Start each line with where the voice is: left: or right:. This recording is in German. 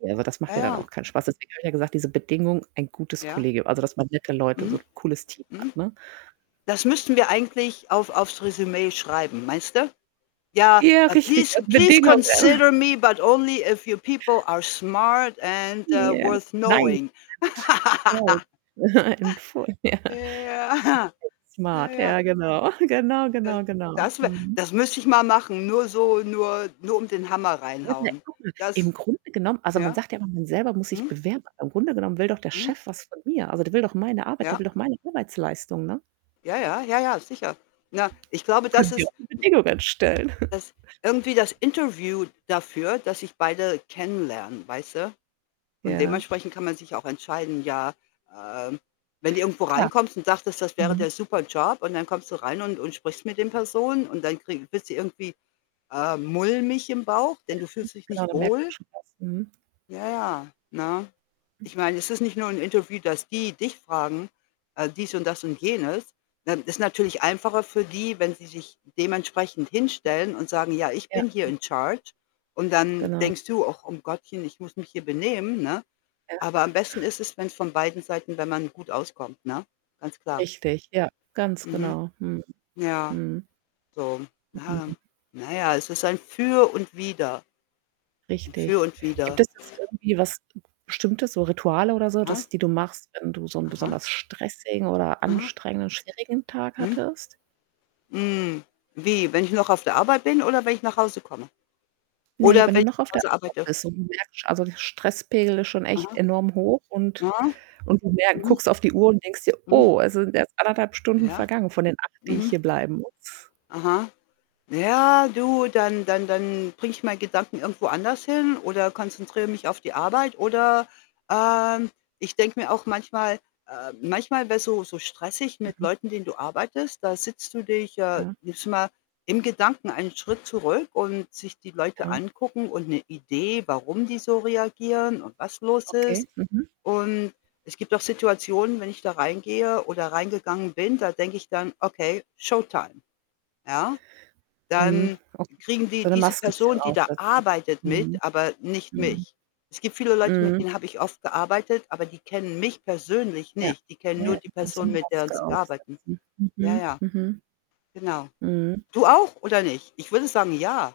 right: Ja, aber das
left: Ja,
right: macht ja dann
left: ja.
right: auch keinen Spaß, du hast ja gerade gesagt, diese Bedingung, ein gutes
left: Ja.
right: Kollegium also, dass man nette Leute so
left: Mhm.
right: 'n cooles Team
left: Mhm.
right: hat, ne?
left: Das müssten wir eigentlich auf auf's Resümee schreiben, meinst du? Ja.
right: Ja,
left: Ah:
right: richtig,
left: „Please
right: als
left: please
right: Bedingungen.
left: consider me but only if your people are smart and, äh,
right: Ja.
left: worth
right: Nein.
left: knowing.“
right: [unintelligible] [unintelligible] vorher.
left: Ja.
right: [unintelligible]
left: Ja,
right: Smart
left: ja.
right: ja, genau. Genau,
left: D das
right: genau, genau.
left: das wär
right: Mhm.
left: das müsste ich mal machen, nur so nur nur um den Hammer reinhauen.
right: [unintelligible] .Im
left: Das
right: Grunde genommen also, man
left: ja?
right: sagt ja immer, man selber muss sich
left: Mhm.
right: bewerben, aber im Grunde genommen will doch der
left: Mhm.
right: Chef was von mir. Also, der will doch meine Arbeit, der
left: Ja.
right: will doch meine Arbeitsleistung, ne?
left: Ja, ja, ja, ja sicher. Na, ich glaube,
right: Können
left: das
right: sie
left: ist
right: auch
left: hm.
right: die Bedingungen stellen.
left: Das irgendwie das Interview dafür, dass sich beide kennenlernen, weißt du? Und
right: Ja.
left: dementsprechend kann man sich auch entscheiden, ja, ähm, wenn du irgendwo
right: Klar.
left: reinkommst und dachtest, das wäre
right: Mhm.
left: der super Job und dann kommst du rein und und sprichst mit den Personen und dann krieg wirst du irgendwie, äh, mulmig im Bauch,
right: Ja.
left: denn du fühlst dich
right: Genau,
left: nicht
right: da merkt man
left: wohl
right: schon was. Mhm.
left: Ja, ja, ne?
right: Hm
left: Ich meine, es ist nicht nur 'n Interview, dass die dich fragen, äh, dies und das und jenes. Ähm, ist natürlich einfacher für die, wenn sie sich dementsprechend
right: Ja.
left: hinstellen und sagen: „Ja, ich
right: Ja,
left: bin hier
right: ja.
left: in charge.“ Und dann
right: Genau.
left: denkst du: „Ach um Gottchen, ich muss mich hier benehmen“, ne?
right: Ja.
left: Aber am besten ist es, wenn's von beiden Seiten wenn man gut auskommt, ne? Ganz klar.
right: Richtig, ja, ganz
left: Mhm.
right: genau. Mhm.
left: Ja,
right: Mhm.
left: so ja.
right: Mhm.
left: Na ja, es ist ein Für und Wider. Ein Für
right: Richtig.
left: und
right: Gibt
left: Wider.
right: es das irgendwie was Bestimmtes, so Rituale oder so,
left: Hä?
right: das die du machst, wenn du so 'n
left: Aha.
right: besonders stressigen oder
left: Aha.
right: anstrengenden, schwierigen Tag
left: Mhm.
right: hattest?
left: Hm, wie, wenn ich noch auf der Arbeit bin oder wenn ich nach Hause komme?
right: Ne,
left: Oder
right: wenn du
left: wenn ich
right: noch auf
left: von
right: der
left: zu Hause
right: Arbeit
left: arbeite?
right: bist und du merkst also Stresspegel ist schon echt
left: Aha.
right: enorm hoch und
left: Aha.
right: und du merk
left: Mhm.
right: guckst auf die Uhr und denkst dir:
left: Mhm.
right: „Oh, es sind erst 1 1/2 Stunden
left: Ja?
right: vergangen von den 8, die ich
left: Mhm.
right: hier bleiben muss.”
left: Aha. Na ja, du, dann dann dann bringe ich meine Gedanken irgendwo anders hin oder konzentriere mich auf die Arbeit, oder, ähm, ich denke mir auch manchmal, äh manchmal wäre es so so stressig mit
right: Mhm.
left: Leuten, denen du arbeitest. Da sitzt du dich äh,
right: Ja.
left: nimmst du mal, im Gedanken einen Schritt zurück und sich die Leute
right: Ja.
left: angucken und 'ne Idee, warum die so reagieren und was los
right: Okay,
left: ist
right: mhm.
left: und es gibt auch Situationen, wenn ich da reingehe oder reingegangen bin, da denke ich dann: „Okay, Showtime.“ Ja?
right: Mhm,
left: Dann
right: okay.
left: kriegen die,
right: So 'ne
left: diese
right: Maske bisschen
left: Person, die da
right: aufsetzen.
left: arbeitet mit,
right: Mhm.
left: aber nicht
right: Mhm.
left: mich. Es gibt viele Leute, mit
right: Mhm.
left: denen habe ich oft gearbeitet, aber die kennen mich persönlich
right: Ja,
left: nicht. Die kennen
right: ja,
left: nur
right: ja,
left: die
right: ja, so
left: Person,
right: 'ne
left: mit der 'n
right: Maske
left: sie arbeiten.
right: aufsetzen.
left: Ja,
right: Mhm,
left: ja.
right: mhm.
left: Genau.
right: Mhm.
left: Du auch, oder nicht? Ich würde sagen, ja.